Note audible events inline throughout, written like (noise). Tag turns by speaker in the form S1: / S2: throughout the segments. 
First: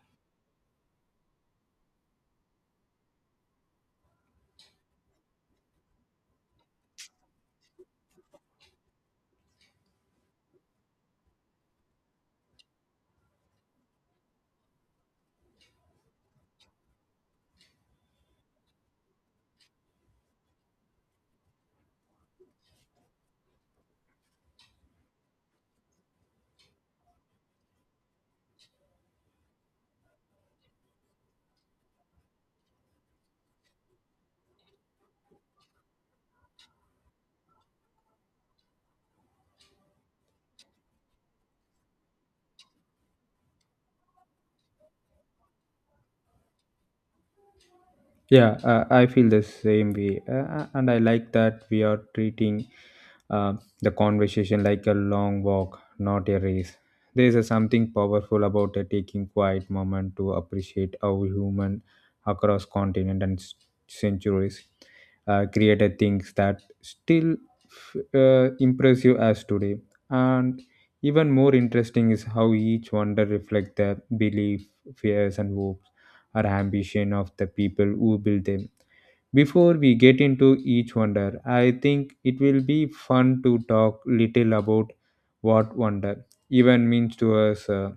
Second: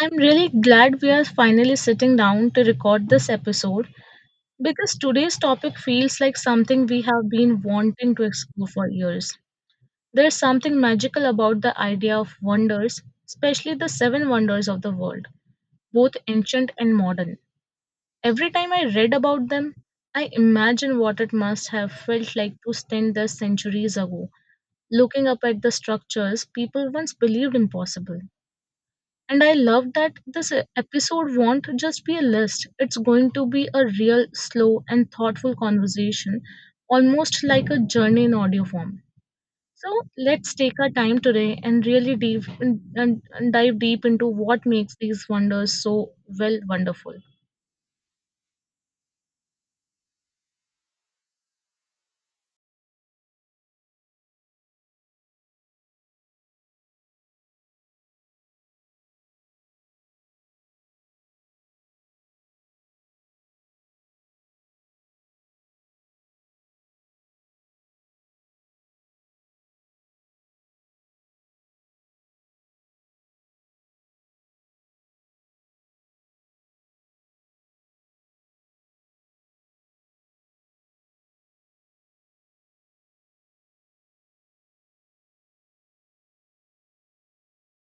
S1: I'm really glad we are finally sitting down to record this episode because today's topic feels like something we have been wanting to explore for years. There's something magical about the idea of wonders, especially the seven wonders of the world, both ancient and modern. Every time I read about them, I imagine what it must have felt like to stand there centuries ago, looking up at the structures people once believed impossible. And I love that this episode won't just be a list, it's going to be a real, slow, and thoughtful conversation, almost like a journey in audio form. So let's take our time today and really deep and dive deep into what makes these wonders so well wonderful.
S2: Yeah, I feel the same way. And I like that we are treating uh, the conversation like a long walk, not a race. There is a something powerful about a taking quiet moment to appreciate how human across continent and centuries created things that still impress you as today. And even more interesting is how each wonder reflect their belief, fears, and hopes or ambition of the people who built them. Before we get into each wonder, I think it will be fun to talk little about what wonder even means to us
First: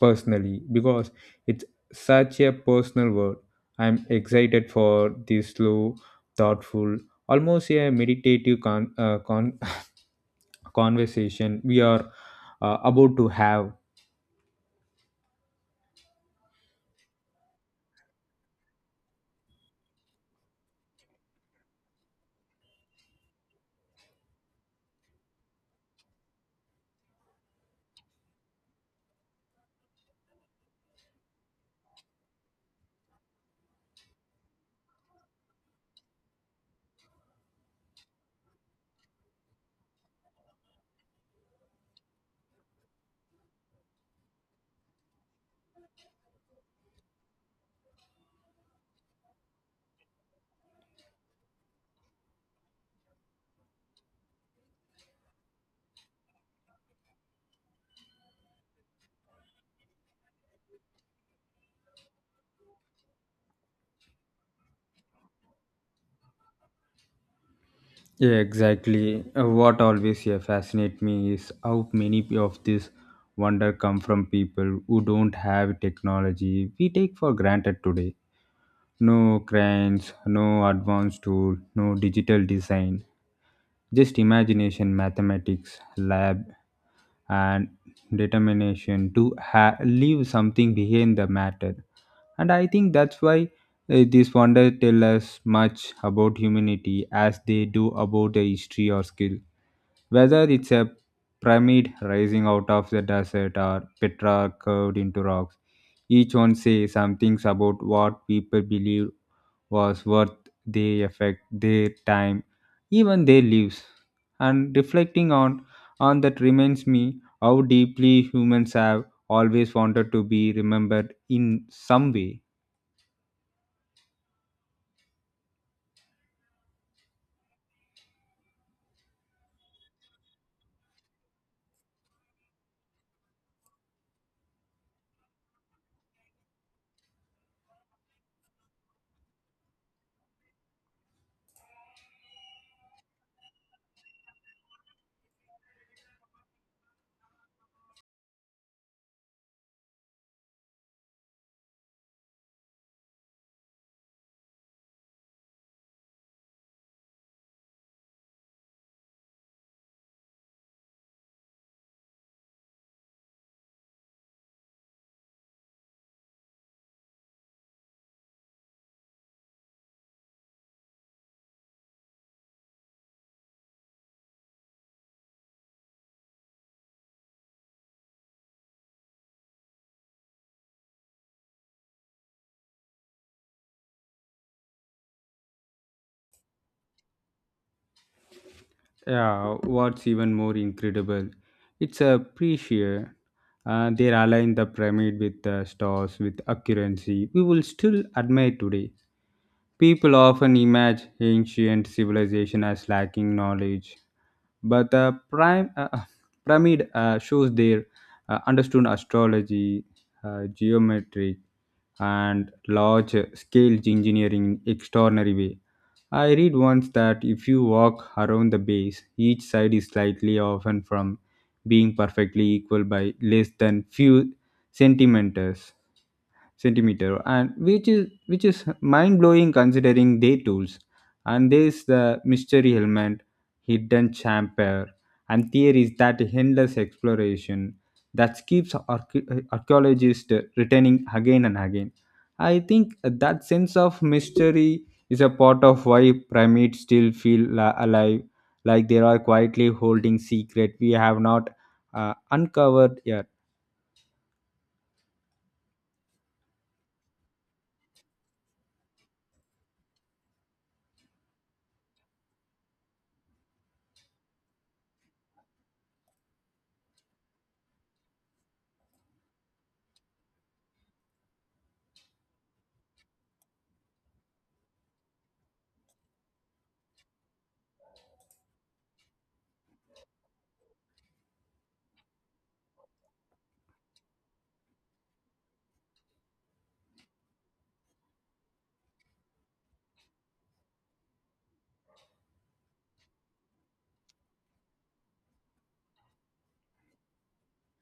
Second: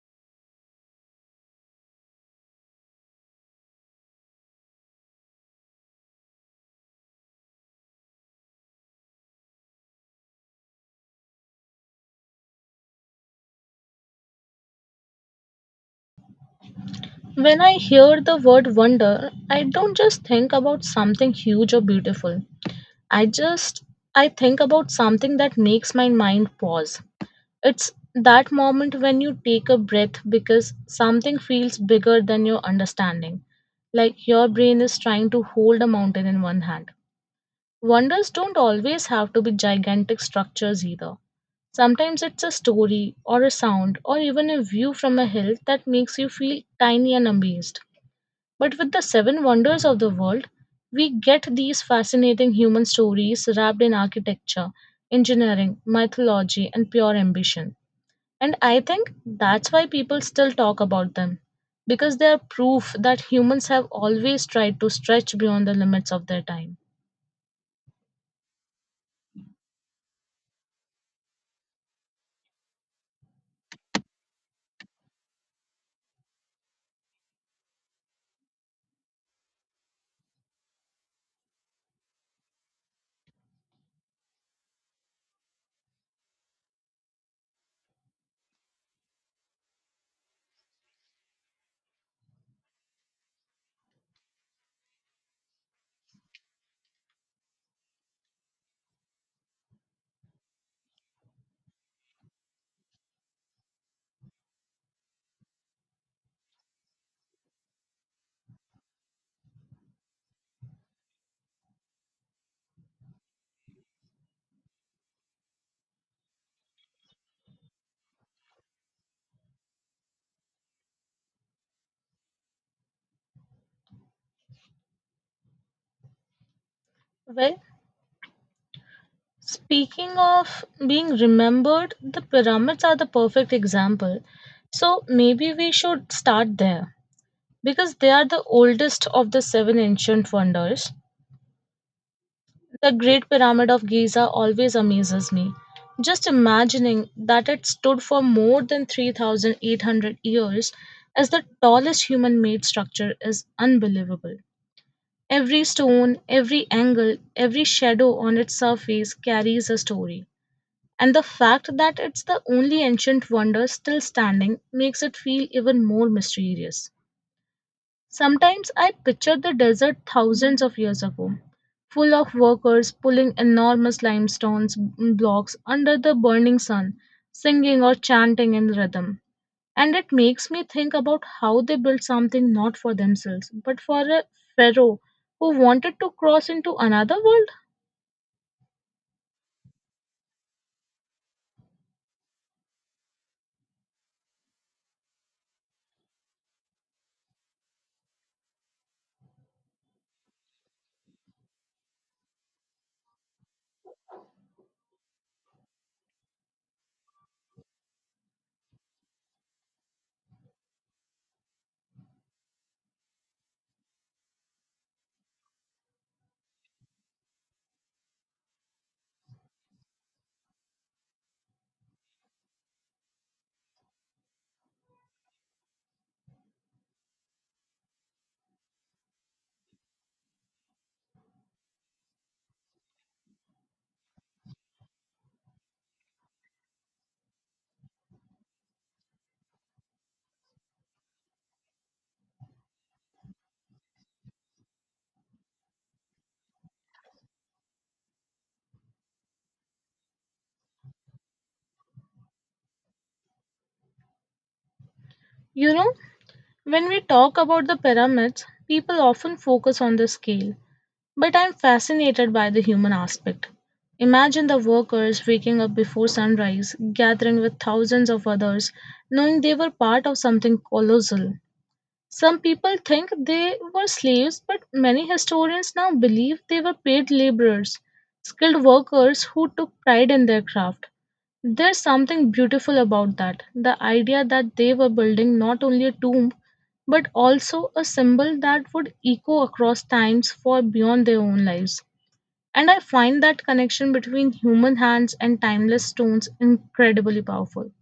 S2: personally because it's such a personal word. I'm excited for this slow, thoughtful, almost a meditative (laughs) conversation we are about to have.
S1: When I hear the word wonder, I don't just think about something huge or beautiful. I just I think about something that makes my mind pause. It's that moment when you take a breath because something feels bigger than your understanding, like your brain is trying to hold a mountain in one hand. Wonders don't always have to be gigantic structures either. Sometimes it's a story or a sound or even a view from a hill that makes you feel tiny and amazed. But with the seven wonders of the world, we get these fascinating human stories wrapped in architecture, engineering, mythology, and pure ambition. And I think that's why people still talk about them, because they are proof that humans have always tried to stretch beyond the limits of their time.
S2: Yeah, exactly. What always fascinates me is how many of this wonder come from people who don't have technology we take for granted today. No cranes, no advanced tool, no digital design, just imagination, mathematics, lab, and determination to leave something behind the matter. And I think that's why these wonders tell us much about humanity as they do about the history or skill. Whether it's a pyramid rising out of the desert or Petra carved into rocks, each one says some things about what people believed was worth their effect, their time, even their lives. And reflecting on that reminds me how deeply humans have always wanted to be remembered in some way.
S1: Well, speaking of being remembered, the pyramids are the perfect example. So maybe we should start there, because they are the oldest of the seven ancient wonders. The Great Pyramid of Giza always amazes me. Just imagining that it stood for more than 3,800 years as the tallest human made structure is unbelievable. Every stone, every angle, every shadow on its surface carries a story. And the fact that it's the only ancient wonder still standing makes it feel even more mysterious. Sometimes I picture the desert thousands of years ago, full of workers pulling enormous limestone blocks under the burning sun, singing or chanting in rhythm. And it makes me think about how they built something not for themselves, but for a pharaoh who wanted to cross into another world.
S2: Yeah, what's even more incredible, it's a pre-shear. They align the pyramid with the stars with accuracy we will still admire today. People often imagine ancient civilization as lacking knowledge, but the prime pyramid shows their understood astrology, geometry, and large scale engineering in extraordinary way. I read once that if you walk around the base each side is slightly often from being perfectly equal by less than few centimeters centimeter, and which is mind blowing considering their tools. And there's the mystery helmet, hidden chamber, and theories that endless exploration that keeps archaeologists returning again and again. I think that sense of mystery is a part of why pyramids still feel alive, like they are quietly holding secret we have not uncovered yet.
S1: You know, when we talk about the pyramids, people often focus on the scale. But I'm fascinated by the human aspect. Imagine the workers waking up before sunrise, gathering with thousands of others, knowing they were part of something colossal. Some people think they were slaves, but many historians now believe they were paid laborers, skilled workers who took pride in their craft. There's something beautiful about that, the idea that they were building not only a tomb, but also a symbol that would echo across times for beyond their own lives. And I find that connection between human hands and timeless stones incredibly powerful.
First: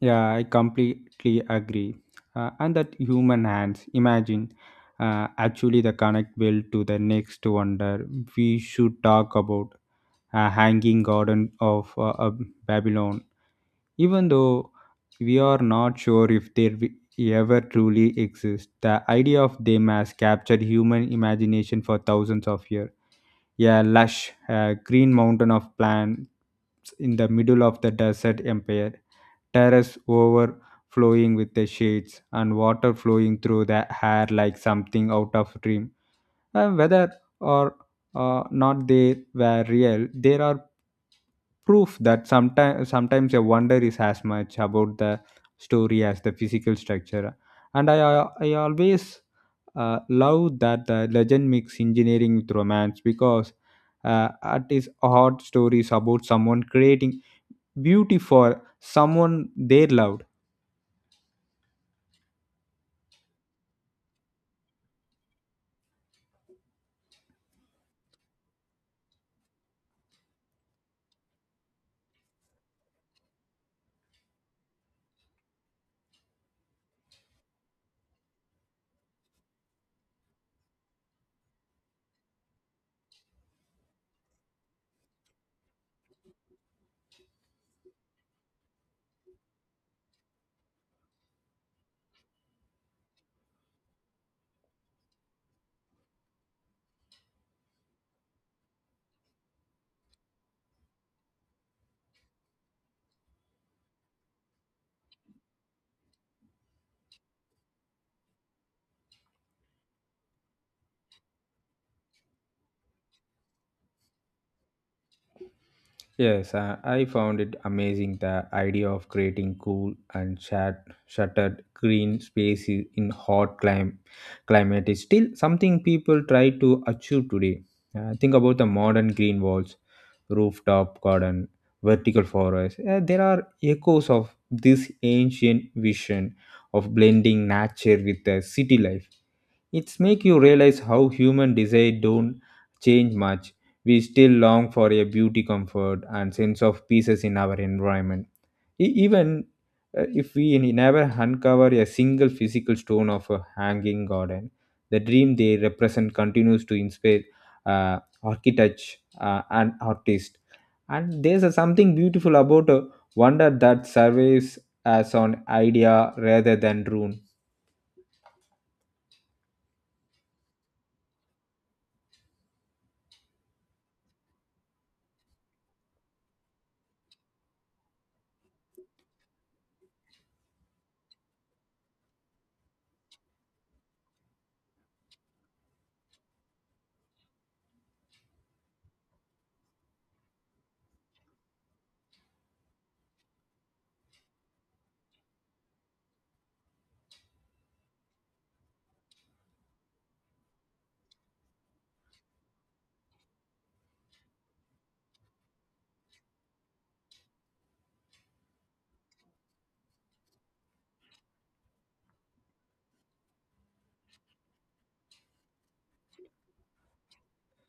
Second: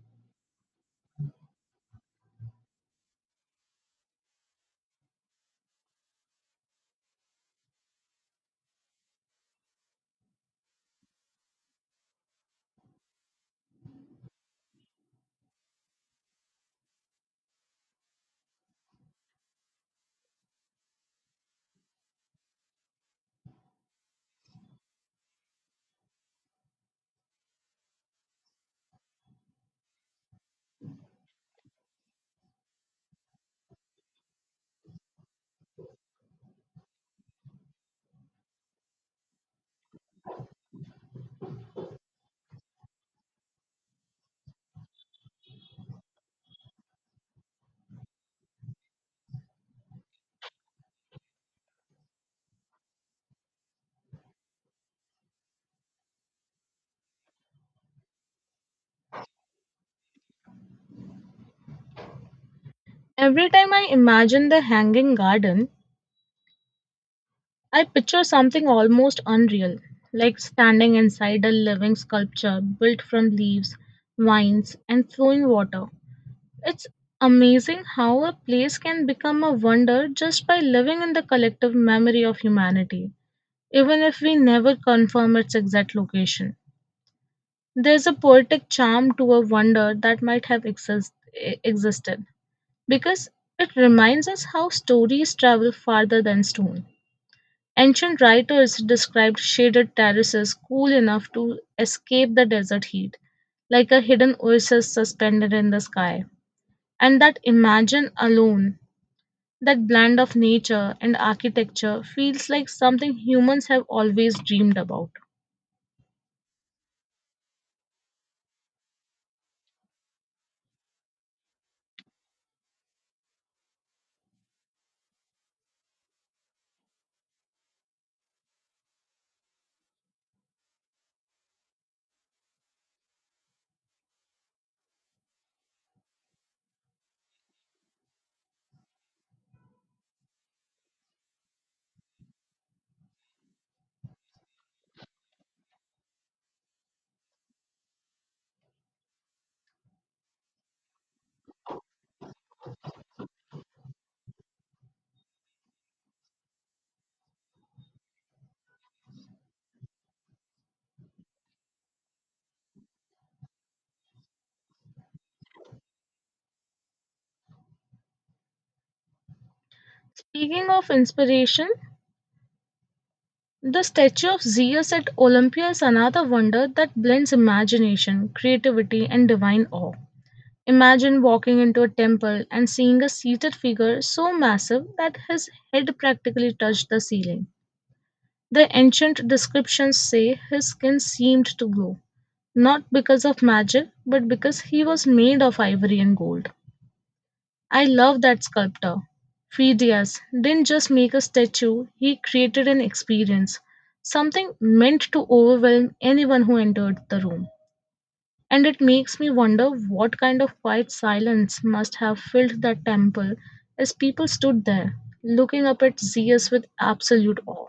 S2: Yeah, I completely agree. And that human hands, imagine actually the connect will to the next wonder. We should talk about a hanging garden of Babylon, even though we are not sure if they ever truly exist. The idea of them has captured human imagination for thousands of years, a lush green mountain of plants in the middle of the desert empire, terrace overflowing with the shades and water flowing through the hair like something out of dream. And whether or not they were real, there are proof that sometimes a wonder is as much about the story as the physical structure. And I always love that the legend mix engineering with romance because at its heart stories about someone creating beauty for someone they loved.
S1: Every time I imagine the hanging garden, I picture something almost unreal, like standing inside a living sculpture built from leaves, vines, and flowing water. It's amazing how a place can become a wonder just by living in the collective memory of humanity, even if we never confirm its exact location. There's a poetic charm to a wonder that might have existed, because it reminds us how stories travel farther than stone. Ancient writers described shaded terraces cool enough to escape the desert heat, like a hidden oasis suspended in the sky. And that imagine alone, that blend of nature and architecture, feels like something humans have always dreamed about.
S2: Yes, I found it amazing the idea of creating cool and shuttered green spaces in hot climate is still something people try to achieve today. Think about the modern green walls, rooftop garden, vertical forest. There are echoes of this ancient vision of blending nature with the city life. It's make you realize how human desire don't change much. We still long for a beauty, comfort, and sense of pieces in our environment. Even if we never uncover a single physical stone of a hanging garden, the dream they represent continues to inspire architects and artists. And there's a something beautiful about a wonder that surveys as an idea rather than rune.
S1: Speaking of inspiration, the Statue of Zeus at Olympia is another wonder that blends imagination, creativity, and divine awe. Imagine walking into a temple and seeing a seated figure so massive that his head practically touched the ceiling. The ancient descriptions say his skin seemed to glow, not because of magic, but because he was made of ivory and gold. I love that sculptor Phidias didn't just make a statue, he created an experience, something meant to overwhelm anyone who entered the room. And it makes me wonder what kind of quiet silence must have filled that temple as people stood there, looking up at Zeus with absolute awe.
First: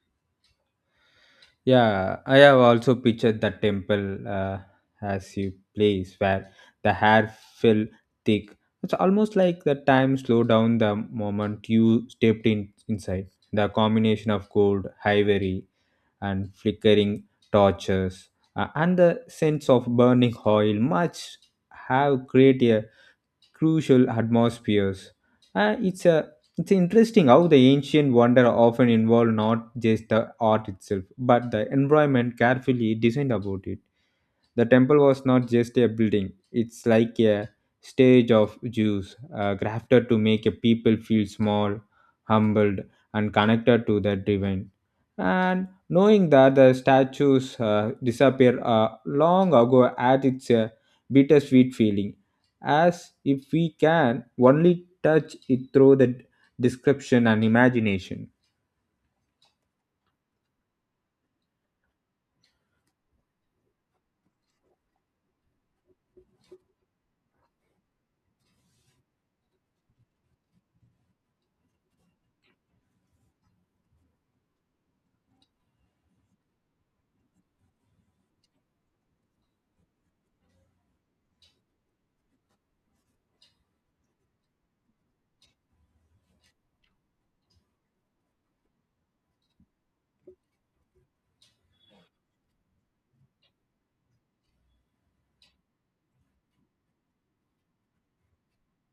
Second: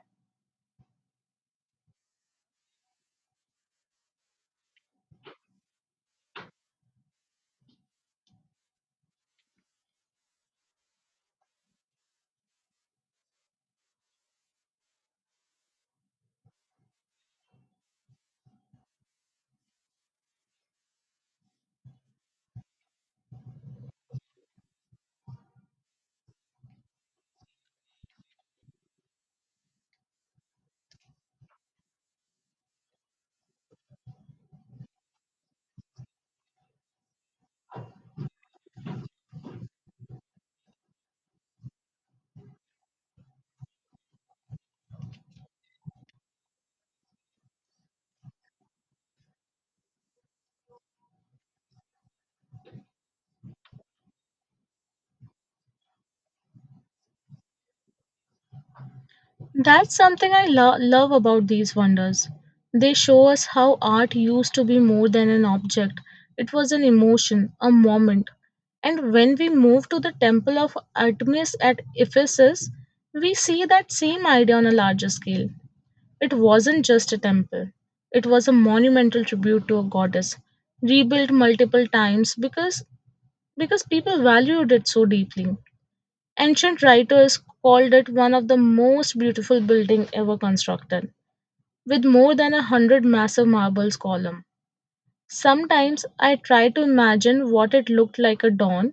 S2: Yeah, I have also pictured the temple as you place where the hair fell thick. It's almost like the time slowed down the moment you stepped in inside. The combination of gold, ivory, and flickering torches, and the sense of burning oil, much have created crucial atmospheres. Uh, it's a it's interesting how the ancient wonder often involved not just the art itself, but the environment carefully designed about it. The temple was not just a building, it's like a stage of Jews, crafted to make a people feel small, humbled, and connected to the divine. And knowing that the statues disappeared long ago at its bittersweet feeling, as if we can only touch it through the description and imagination.
S1: That's something I love about these wonders. They show us how art used to be more than an object, it was an emotion, a moment. And when we move to the Temple of Artemis at Ephesus, we see that same idea on a larger scale. It wasn't just a temple, it was a monumental tribute to a goddess, rebuilt multiple times because people valued it so deeply. Ancient writers called it one of the most beautiful buildings ever constructed, with more than 100 massive marble columns. Sometimes I try to imagine what it looked like at dawn,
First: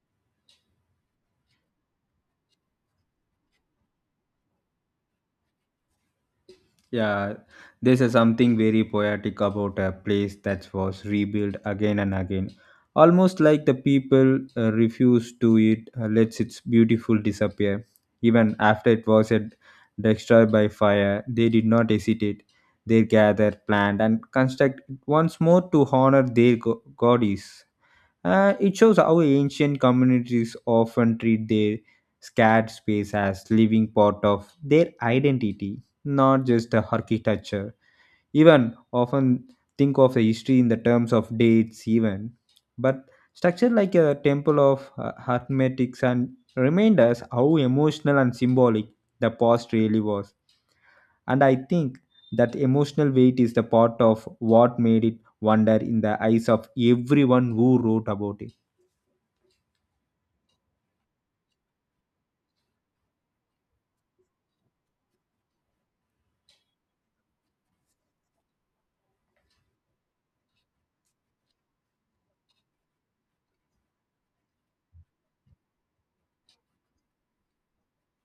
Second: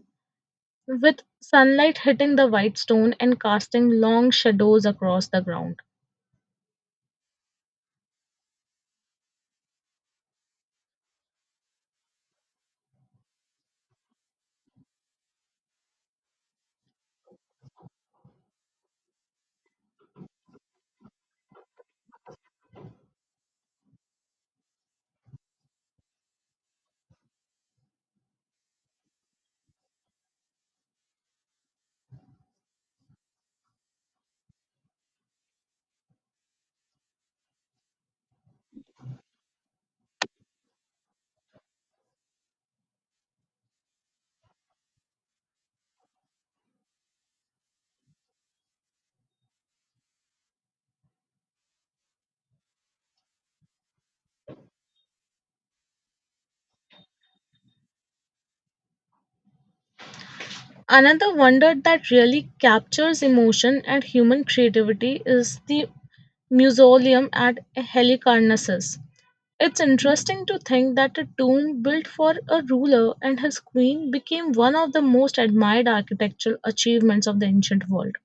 S1: with sunlight hitting the white stone and casting long shadows across the ground.
S2: Yeah, there's a something very poetic about a place that was rebuilt again and again. Almost like the people refuse to it, lets its beautiful disappear. Even after it was destroyed by fire, they did not hesitate. They gathered, planned, and construct once more to honor their goddess. It shows how ancient communities often treat their scared space as living part of their identity, not just the architecture. Even often think of the history in the terms of dates, even, but structure like a temple of hermetics and remind us how emotional and symbolic the past really was. And I think that emotional weight is the part of what made it wonder in the eyes of everyone who wrote about it.
S1: Another wonder that really captures emotion and human creativity is the Mausoleum at Halicarnassus. It's interesting to think that a tomb built for a ruler and his queen became one of the most admired architectural achievements of the ancient world.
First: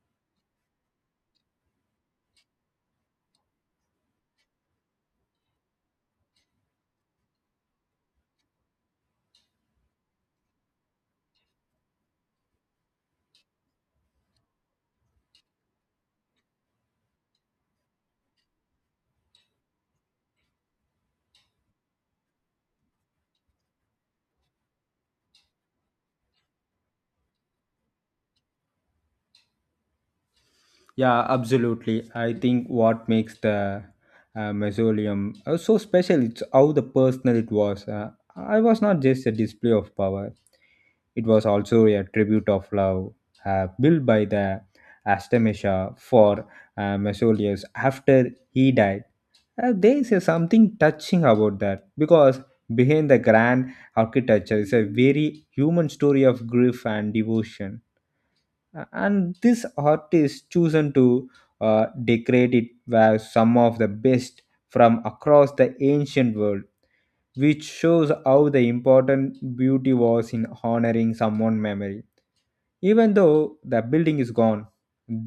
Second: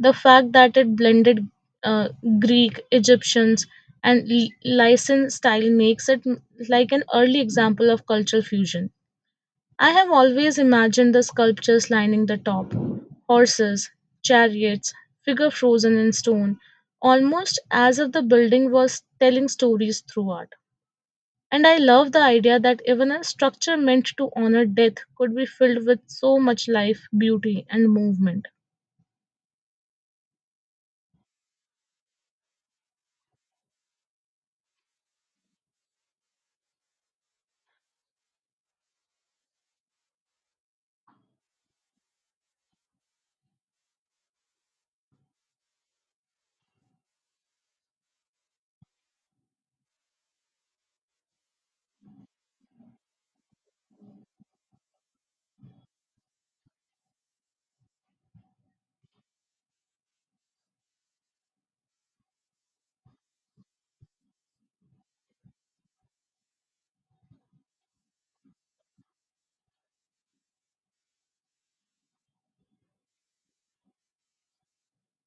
S1: The fact that it blended uh, Greek, Egyptians, and Lycian style makes it like an early example of cultural fusion. I have always imagined the sculptures lining the top, horses, chariots, figure frozen in stone, almost as if the building was telling stories through art. And I love the idea that even a structure meant to honor death could be filled with so much life, beauty, and movement.
S2: Yeah, absolutely. I think what makes the mausoleum so special it's how the personal it was. I was not just a display of power; it was also a tribute of love built by the Astamesha for Mausoleus after he died. There is a something touching about that because behind the grand architecture is a very human story of grief and devotion, and this artist chosen to decorate it were some of the best from across the ancient world, which shows how the important beauty was in honoring someone's memory. Even though the building is gone,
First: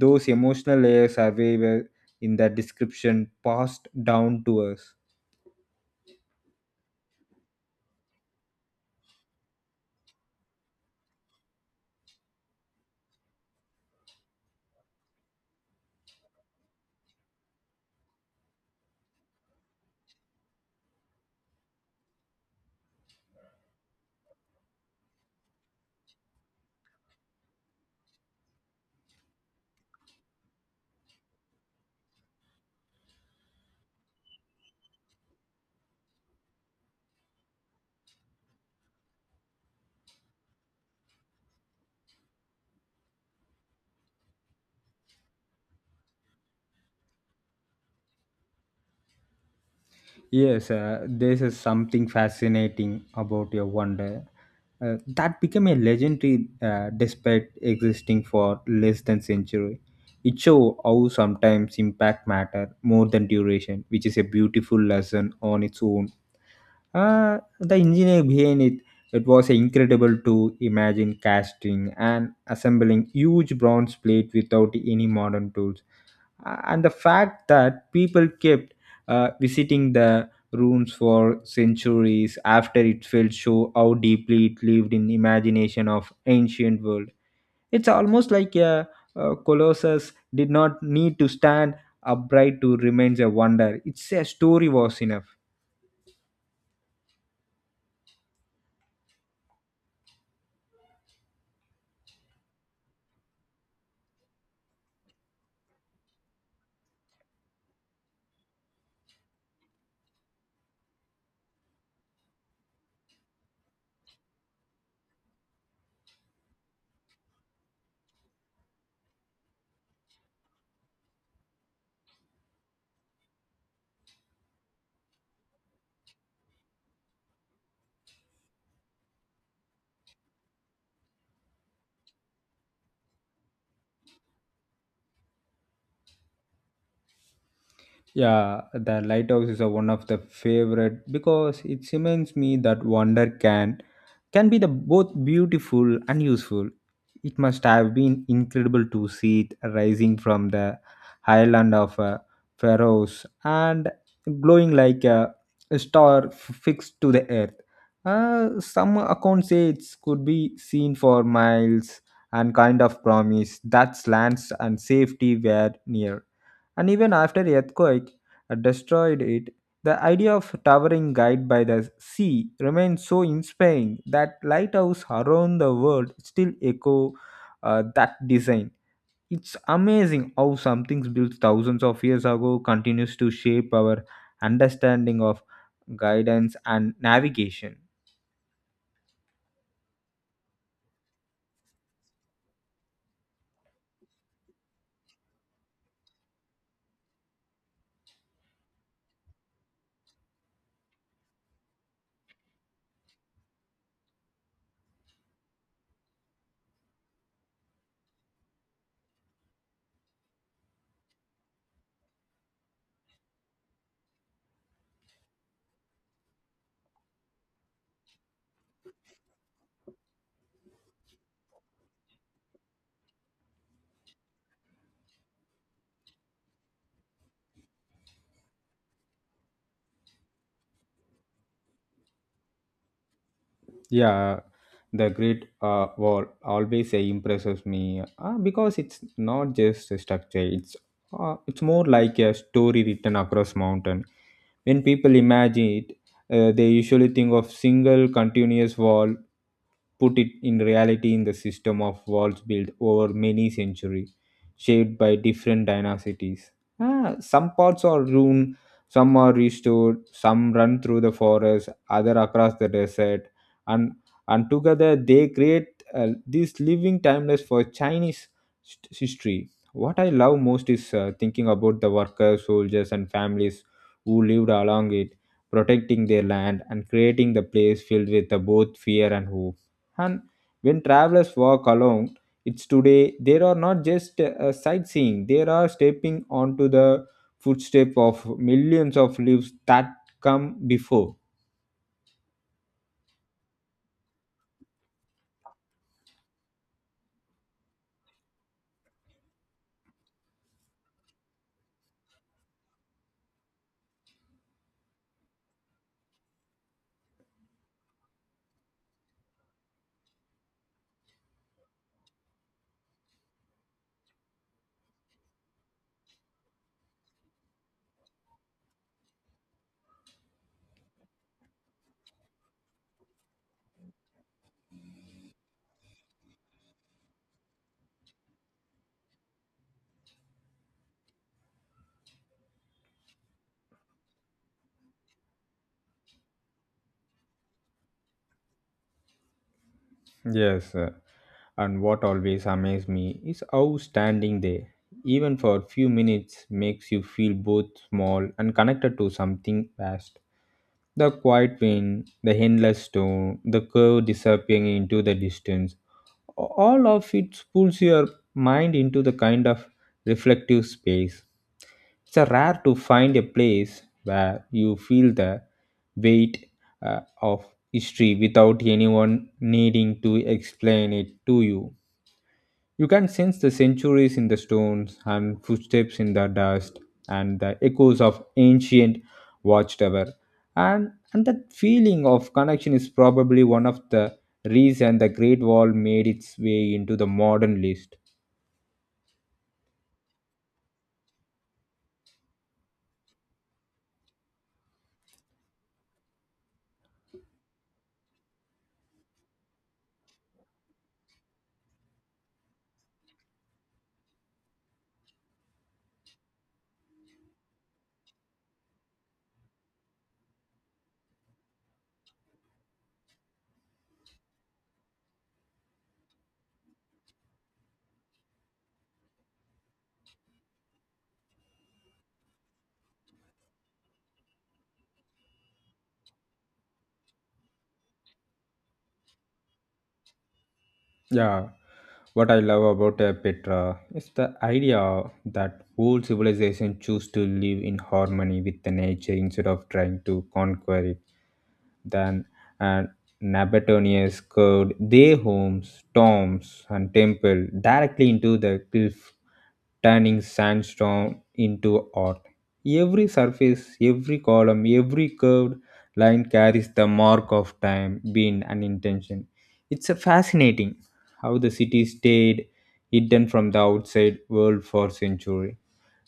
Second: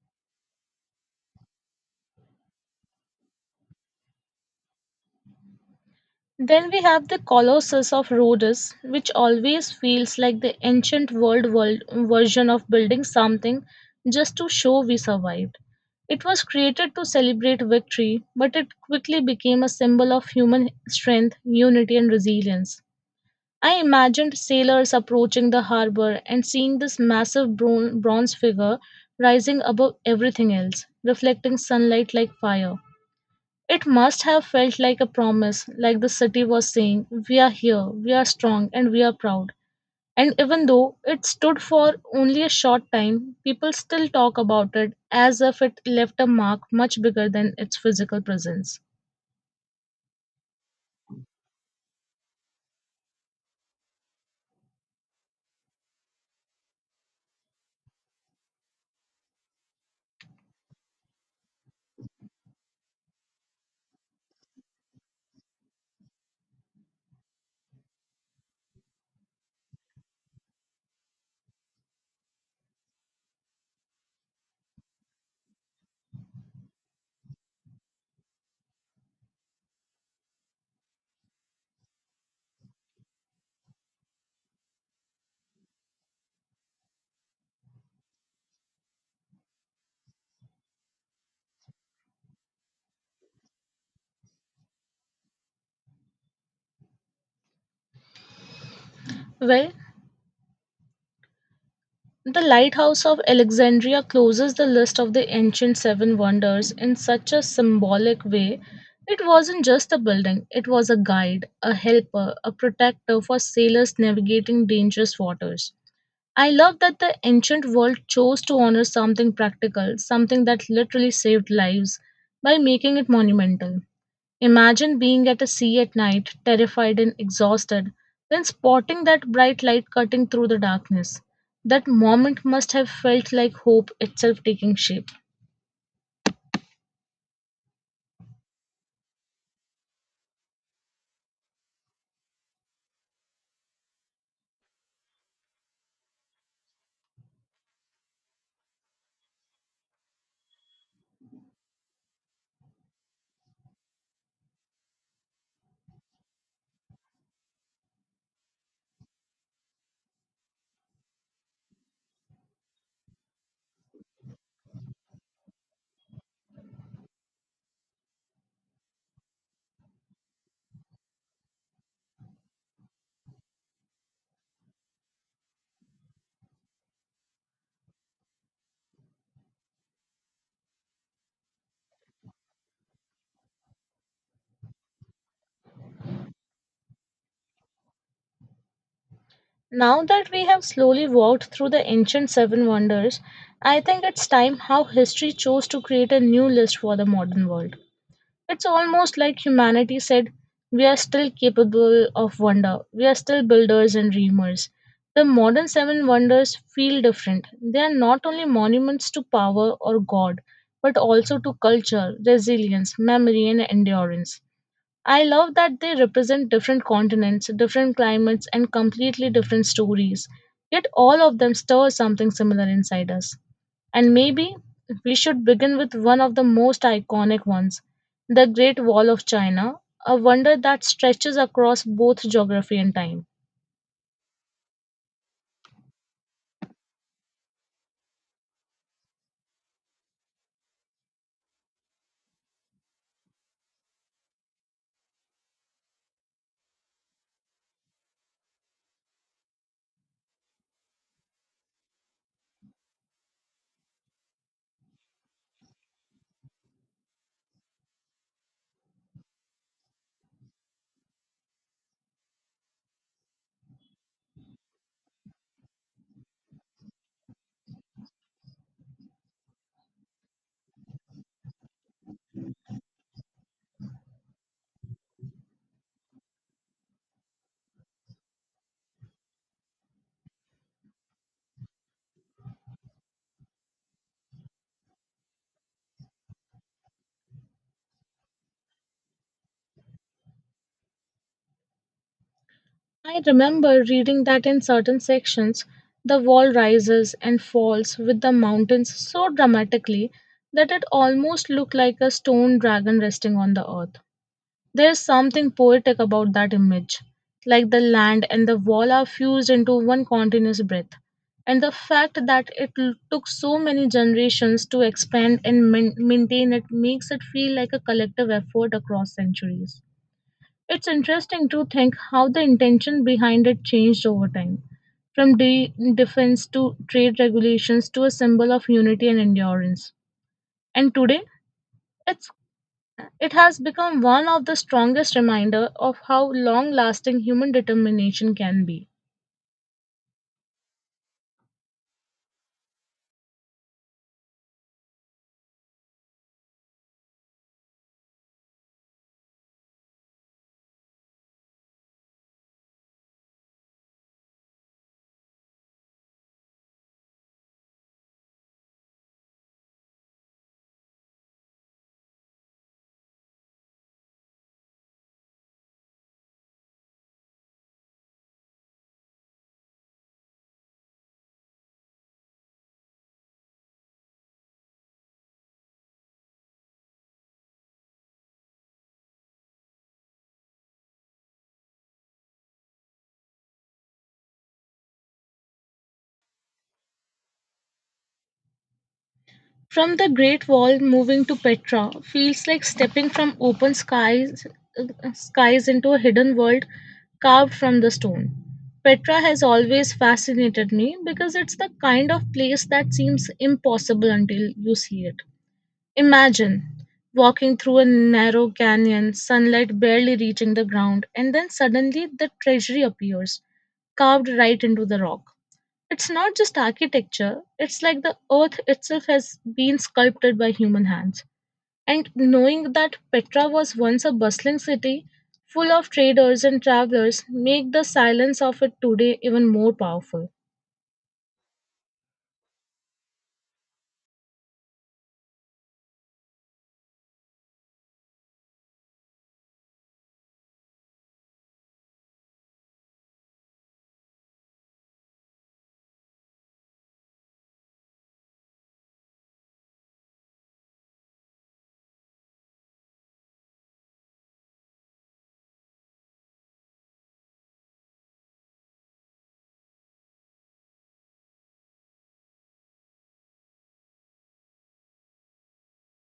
S2: those emotional layers are very well in the description passed down to us.
S1: Then we have the Colossus of Rhodes, which always feels like the ancient world version of building something just to show we survived. It was created to celebrate victory, but it quickly became a symbol of human strength, unity, and resilience. I imagined sailors approaching the harbor and seeing this massive bronze figure rising above everything else, reflecting sunlight like fire. It must have felt like a promise, like the city was saying, "We are here, we are strong, and we are proud." And even though it stood for only a short time, people still talk about it as if it left a mark much bigger than its physical presence.
S2: Yes, this is something fascinating about your wonder that became a legendary despite existing for less than century. It shows how sometimes impact matter more than duration, which is a beautiful lesson on its own. The engineer behind it, it was incredible to imagine casting and assembling huge bronze plate without any modern tools. And the fact that people kept visiting the ruins for centuries after it fell show how deeply it lived in imagination of ancient world. It's almost like a colossus did not need to stand upright to remain a wonder. It's a story was enough.
S1: Well, the Lighthouse of Alexandria closes the list of the ancient seven wonders in such a symbolic way. It wasn't just a building, it was a guide, a helper, a protector for sailors navigating dangerous waters. I love that the ancient world chose to honor something practical, something that literally saved lives, by making it monumental. Imagine being at a sea at night, terrified and exhausted, then spotting that bright light cutting through the darkness. That moment must have felt like hope itself taking shape.
S2: Yeah, the lighthouse is a one of the favorite because it reminds me that wonder can be the both beautiful and useful. It must have been incredible to see it rising from the highland of Pharaohs and glowing like a star fixed to the earth. Some accounts say it could be seen for miles and kind of promise that lands and safety were near. And even after earthquake destroyed it, the idea of towering guide by the sea remains so inspiring that lighthouse around the world still echo that design. It's amazing how something built thousands of years ago continues to shape our understanding of guidance and navigation.
S1: Now that we have slowly walked through the ancient seven wonders, I think it's time how history chose to create a new list for the modern world. It's almost like humanity said, "We are still capable of wonder. We are still builders and dreamers." The modern seven wonders feel different. They are not only monuments to power or God, but also to culture, resilience, memory, and endurance. I love that they represent different continents, different climates, and completely different stories. Yet all of them stir something similar inside us. And maybe we should begin with one of the most iconic ones, the Great Wall of China, a wonder that stretches across both geography and time.
S2: Yeah, the Great Wall always impresses me because it's not just a structure. It's more like a story written across mountain. When people imagine it, they usually think of single continuous wall, put it in reality in the system of walls built over many centuries, shaped by different dynasties. Ah, some parts are ruined, some are restored, some run through the forest, other across the desert, and together they create this living timeless for Chinese history. What I love most is thinking about the workers, soldiers, and families who lived along it, protecting their land and creating the place filled with both fear and hope. And when travelers walk along it's today, there are not just sightseeing, they are stepping onto the footstep of millions of lives that come before.
S1: I remember reading that in certain sections, the wall rises and falls with the mountains so dramatically that it almost looked like a stone dragon resting on the earth. There's something poetic about that image, like the land and the wall are fused into one continuous breath. And the fact that it took so many generations to expand and maintain it makes it feel like a collective effort across centuries. It's interesting to think how the intention behind it changed over time, from defense to trade regulations to a symbol of unity and endurance. And today, it's it has become one of the strongest reminders of how long lasting human determination can be.
S2: Yes, and what always amazes me is how standing there, even for a few minutes, makes you feel both small and connected to something vast. The quiet wind, the endless storm, the curve disappearing into the distance, all of it pulls your mind into the kind of reflective space. It's a rare to find a place where you feel the weight of history without anyone needing to explain it to you. You can sense the centuries in the stones and footsteps in the dust and the echoes of ancient watchtower. And that feeling of connection is probably one of the reason the Great Wall made its way into the modern list.
S1: From the Great Wall moving to Petra feels like stepping from open skies into a hidden world carved from the stone. Petra has always fascinated me because it's the kind of place that seems impossible until you see it. Imagine walking through a narrow canyon, sunlight barely reaching the ground, and then suddenly the treasury appears, carved right into the rock. It's not just architecture, it's like the earth itself has been sculpted by human hands. And knowing that Petra was once a bustling city full of traders and travelers make the silence of it today even more powerful.
S2: Yeah, what I love about Petra is the idea that whole civilization choose to live in harmony with the nature instead of trying to conquer it than and Nabataeans curved their homes, tombs, and temple directly into the cliff, turning sandstone into art. Every surface, every column, every curved line carries the mark of time, being an intention. It's a fascinating how the city stayed hidden from the outside world for centuries.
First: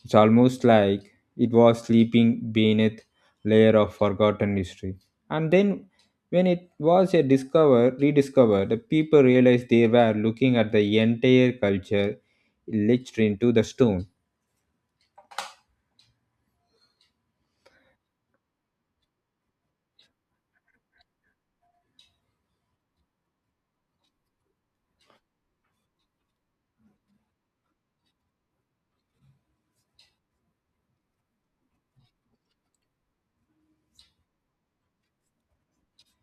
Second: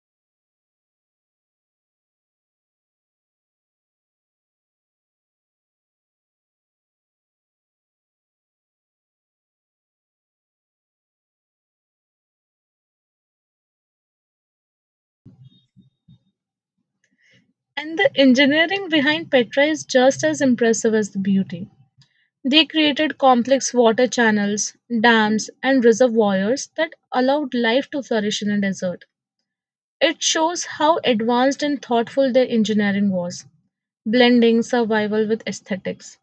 S2: It's almost like it was sleeping beneath layer of forgotten history, and then when it was a discover rediscovered the people realized they were looking at the entire culture etched into the stone.
S1: And the engineering behind Petra is just as impressive as the beauty. They created complex water channels, dams, and reservoirs that allowed life to flourish in a desert. It shows how advanced and thoughtful their engineering was, blending survival with aesthetics.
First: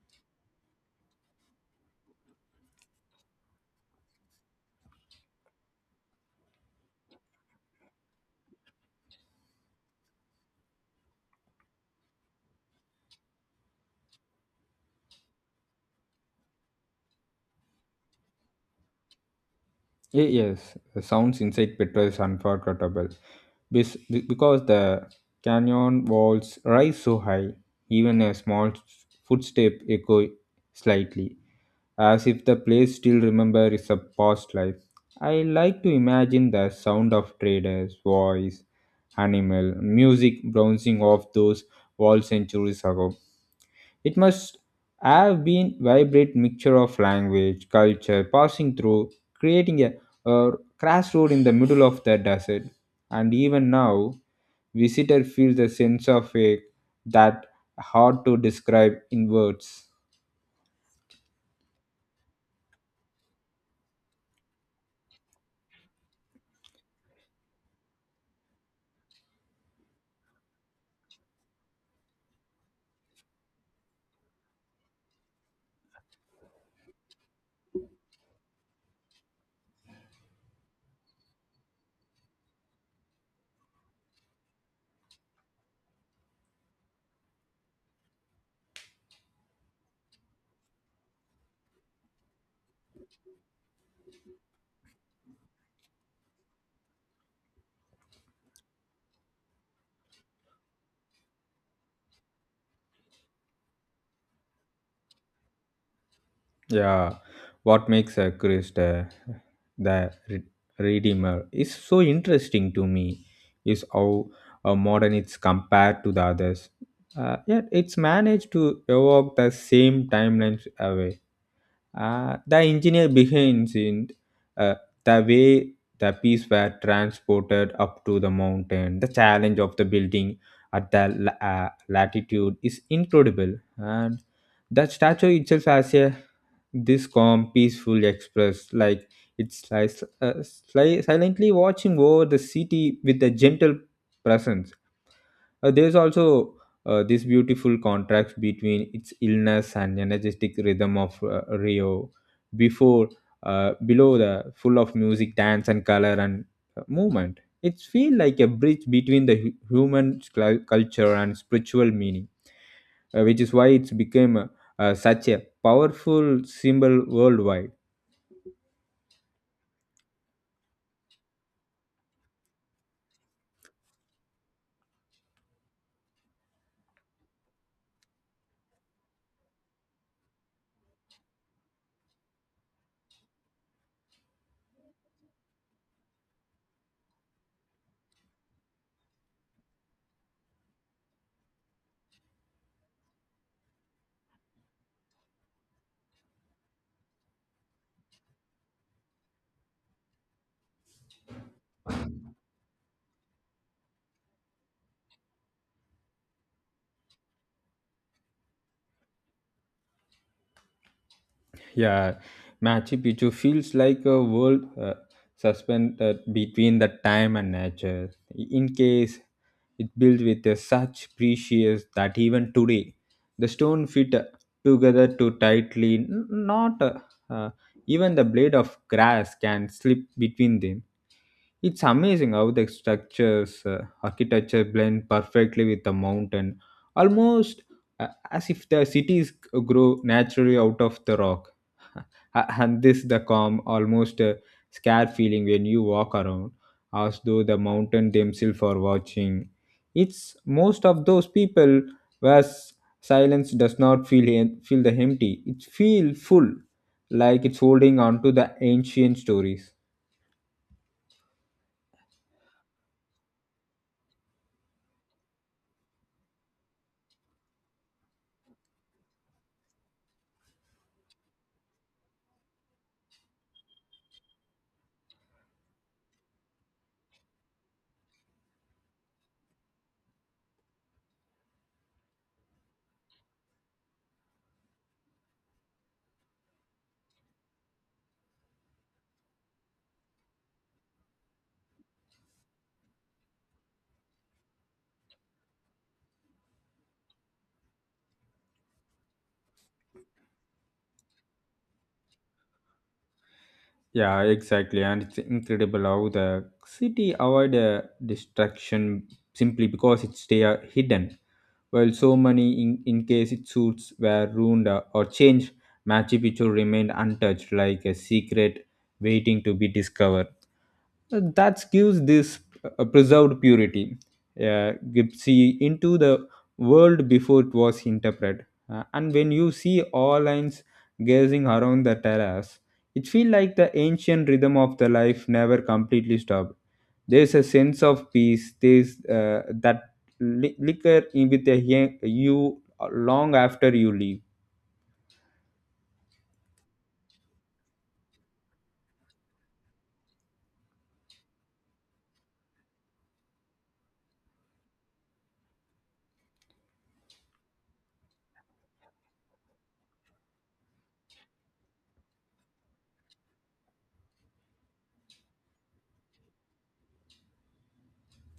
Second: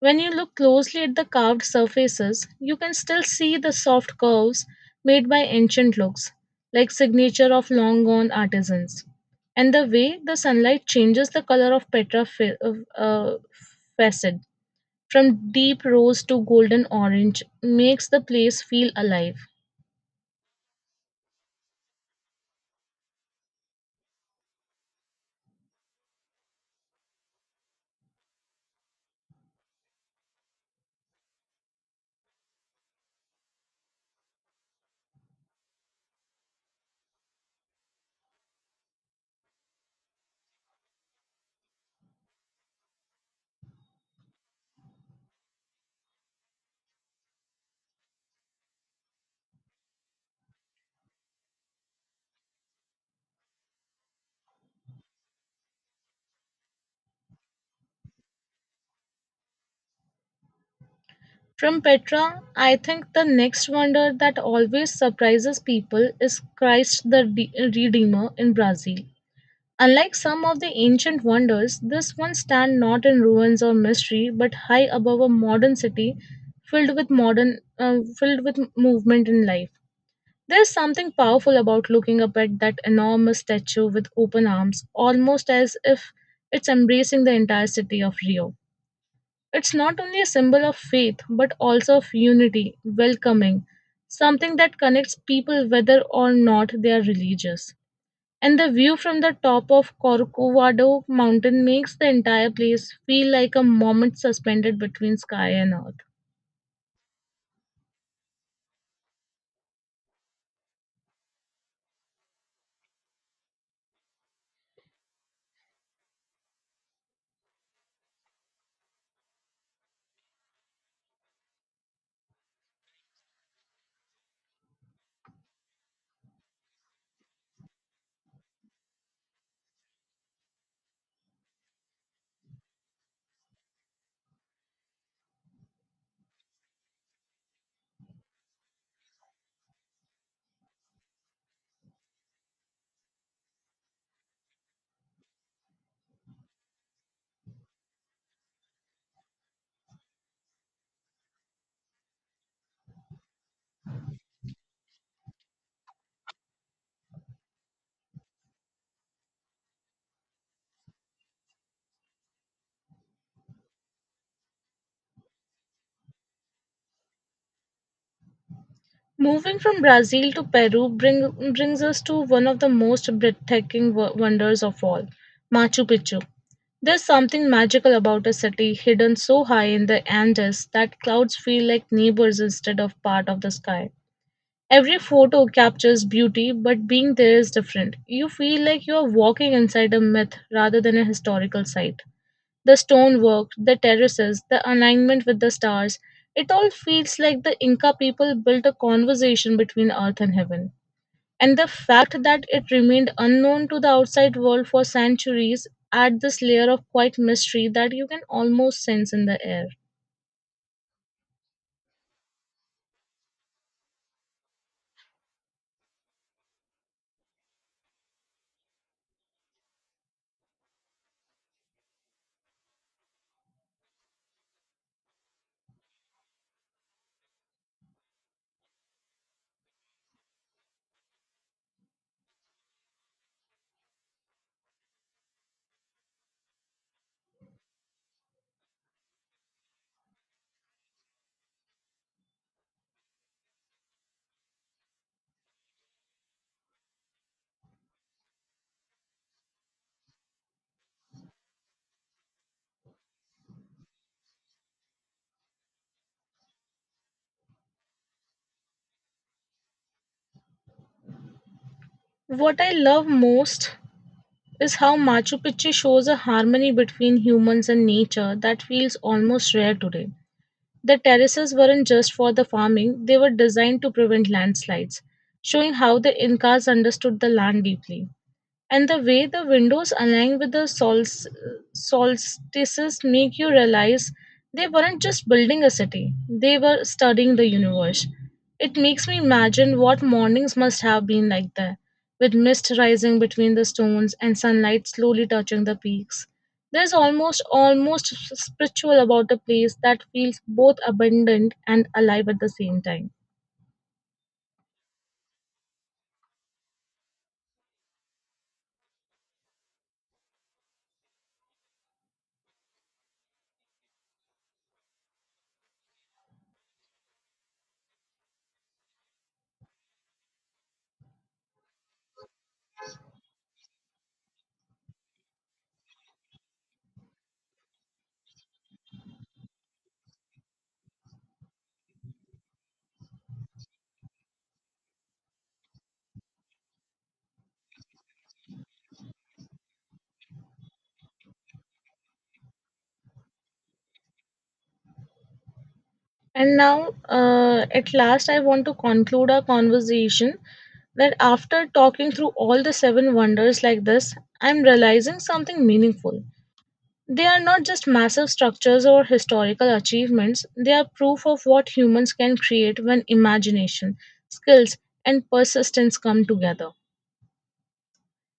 S1: When you look closely at the carved surfaces, you can still see the soft curves made by ancient looks, like signature of long gone artisans. And the way the sunlight changes the color of Petra facet from deep rose to golden orange makes the place feel alive.
S2: Yes, the sounds inside Petra is unforgettable. Because the canyon walls rise so high, even a footstep echo slightly, as if the place still remember is a past life. I like to imagine the sound of traders, voice, animal, music bouncing off those walls centuries ago. It must have been vibrant mixture of language, culture passing through, creating a uh, crash road in the middle of the desert. And even now, visitor feels a sense of ache that hard to describe in words.
S1: From Petra, I think the next wonder that always surprises people is Christ the Redeemer in Brazil. Unlike some of the ancient wonders, this one stands not in ruins or mystery, but high above a modern city filled with filled with movement in life. There's something powerful about looking up at that enormous statue with open arms, almost as if it's embracing the entire city of Rio. It's not only a symbol of faith, but also of unity, welcoming, something that connects people whether or not they are religious. And the view from the top of Corcovado mountain makes the entire place feel like a moment suspended between sky and earth.
S2: Yeah, what makes a Christ the re- Redeemer is so interesting to me is how modern it's compared to the others. Yet it's managed to evoke the same timelines away. The engineer behind it, uh, the way the pieces were transported up to the mountain, the challenge of the building at the latitude is incredible. And that statue itself has a this calm, peaceful express, like silently watching over the city with a gentle presence. There's also this beautiful contrast between its illness and energetic rhythm of Rio, before, below the full of music, dance, and color and movement. It feels like a bridge between the human culture and spiritual meaning, which is why it's become such a powerful symbol worldwide.
S1: Moving from Brazil to Peru brings us to one of the most breathtaking wonders of all, Machu Picchu. There's something magical about a city hidden so high in the Andes that clouds feel like neighbors instead of part of the sky. Every photo captures beauty, but being there is different. You feel like you are walking inside a myth rather than a historical site. The stonework, the terraces, the alignment with the stars, it all feels like the Inca people built a conversation between earth and heaven. And the fact that it remained unknown to the outside world for centuries adds this layer of quiet mystery that you can almost sense in the air.
S2: Yeah, Machu Picchu feels like a world suspended between the time and nature. In case it built with a such precious that even today the stone fit together too tightly, not uh, even the blade of grass can slip between them. It's amazing how the structures, architecture blend perfectly with the mountain, almost as if the cities grow naturally out of the rock. (laughs) and this the calm, almost scared feeling when you walk around, as though the mountain themselves are watching. It's most of those people where silence does not feel the empty. It feel full, like it's holding on to the ancient stories.
S1: What I love most is how Machu Picchu shows a harmony between humans and nature that feels almost rare today. The terraces weren't just for the farming, they were designed to prevent landslides, showing how the Incas understood the land deeply. And the way the windows align with the solstices make you realize they weren't just building a city, they were studying the universe. It makes me imagine what mornings must have been like there, with mist rising between the stones and sunlight slowly touching the peaks. There's almost spiritual about a place that feels both abundant and alive at the same time.
S2: Yeah, exactly, and it's incredible how the city avoid destruction simply because it stay hidden. While so many, in case its suits were ruined or changed, Machu Picchu remained untouched, like a secret waiting to be discovered. That gives this preserved purity, Gipsy into the world before it was interpreted. And when you see all lines gazing around the terrace, it feels like the ancient rhythm of the life never completely stopped. There's a sense of peace. There's that li- liquor in with the, he- you long after you leave.
S1: And now, at last, I want to conclude our conversation that after talking through all the seven wonders like this, I'm realizing something meaningful. They are not just massive structures or historical achievements, they are proof of what humans can create when imagination, skills, and persistence come together.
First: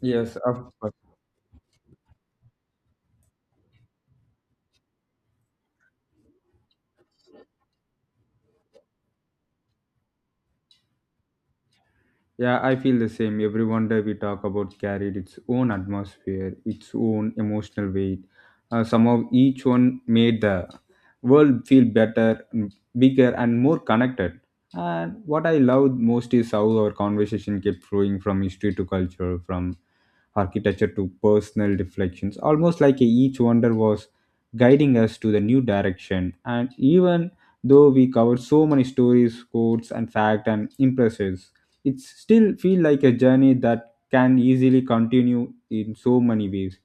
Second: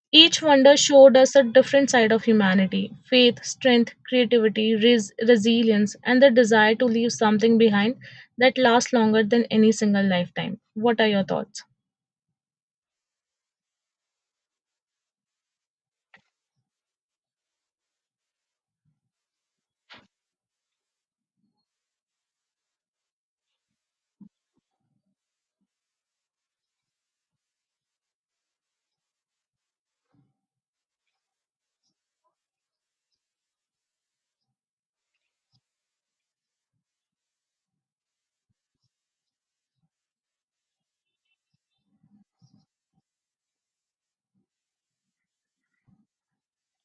S2: Yes,
S1: Each
S2: of
S1: wonder
S2: course.
S1: showed us a different side of humanity faith, strength, creativity, resilience, and the desire to leave something behind that lasts longer than any single lifetime. What are your thoughts?
S2: Yeah, I feel the same. Every wonder we talk about carried its own atmosphere, its own emotional weight. Somehow each one made the world feel better, bigger, and more connected. And what I love most is how our conversation kept flowing from history to culture, from architecture to personal reflections, almost like each wonder was guiding us to the new direction. And even though we covered so many stories, quotes, and fact and impressions, it still feel like a journey that can easily continue in so many ways.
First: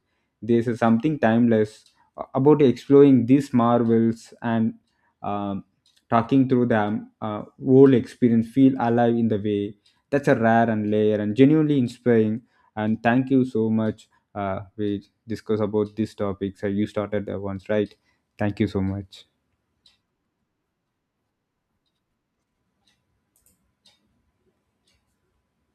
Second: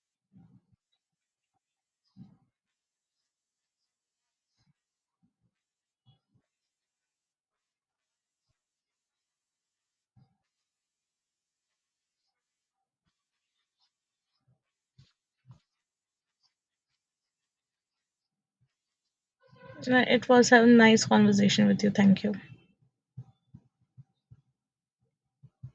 S2: There's a something timeless about exploring these marvels and um, talking through them, whole experience feel alive in the way that's a rare and layer and genuinely inspiring. And thank you so much, we discuss about these topics, you started the ones right. Thank you so much.
S1: It was a nice conversation with you. Thank you.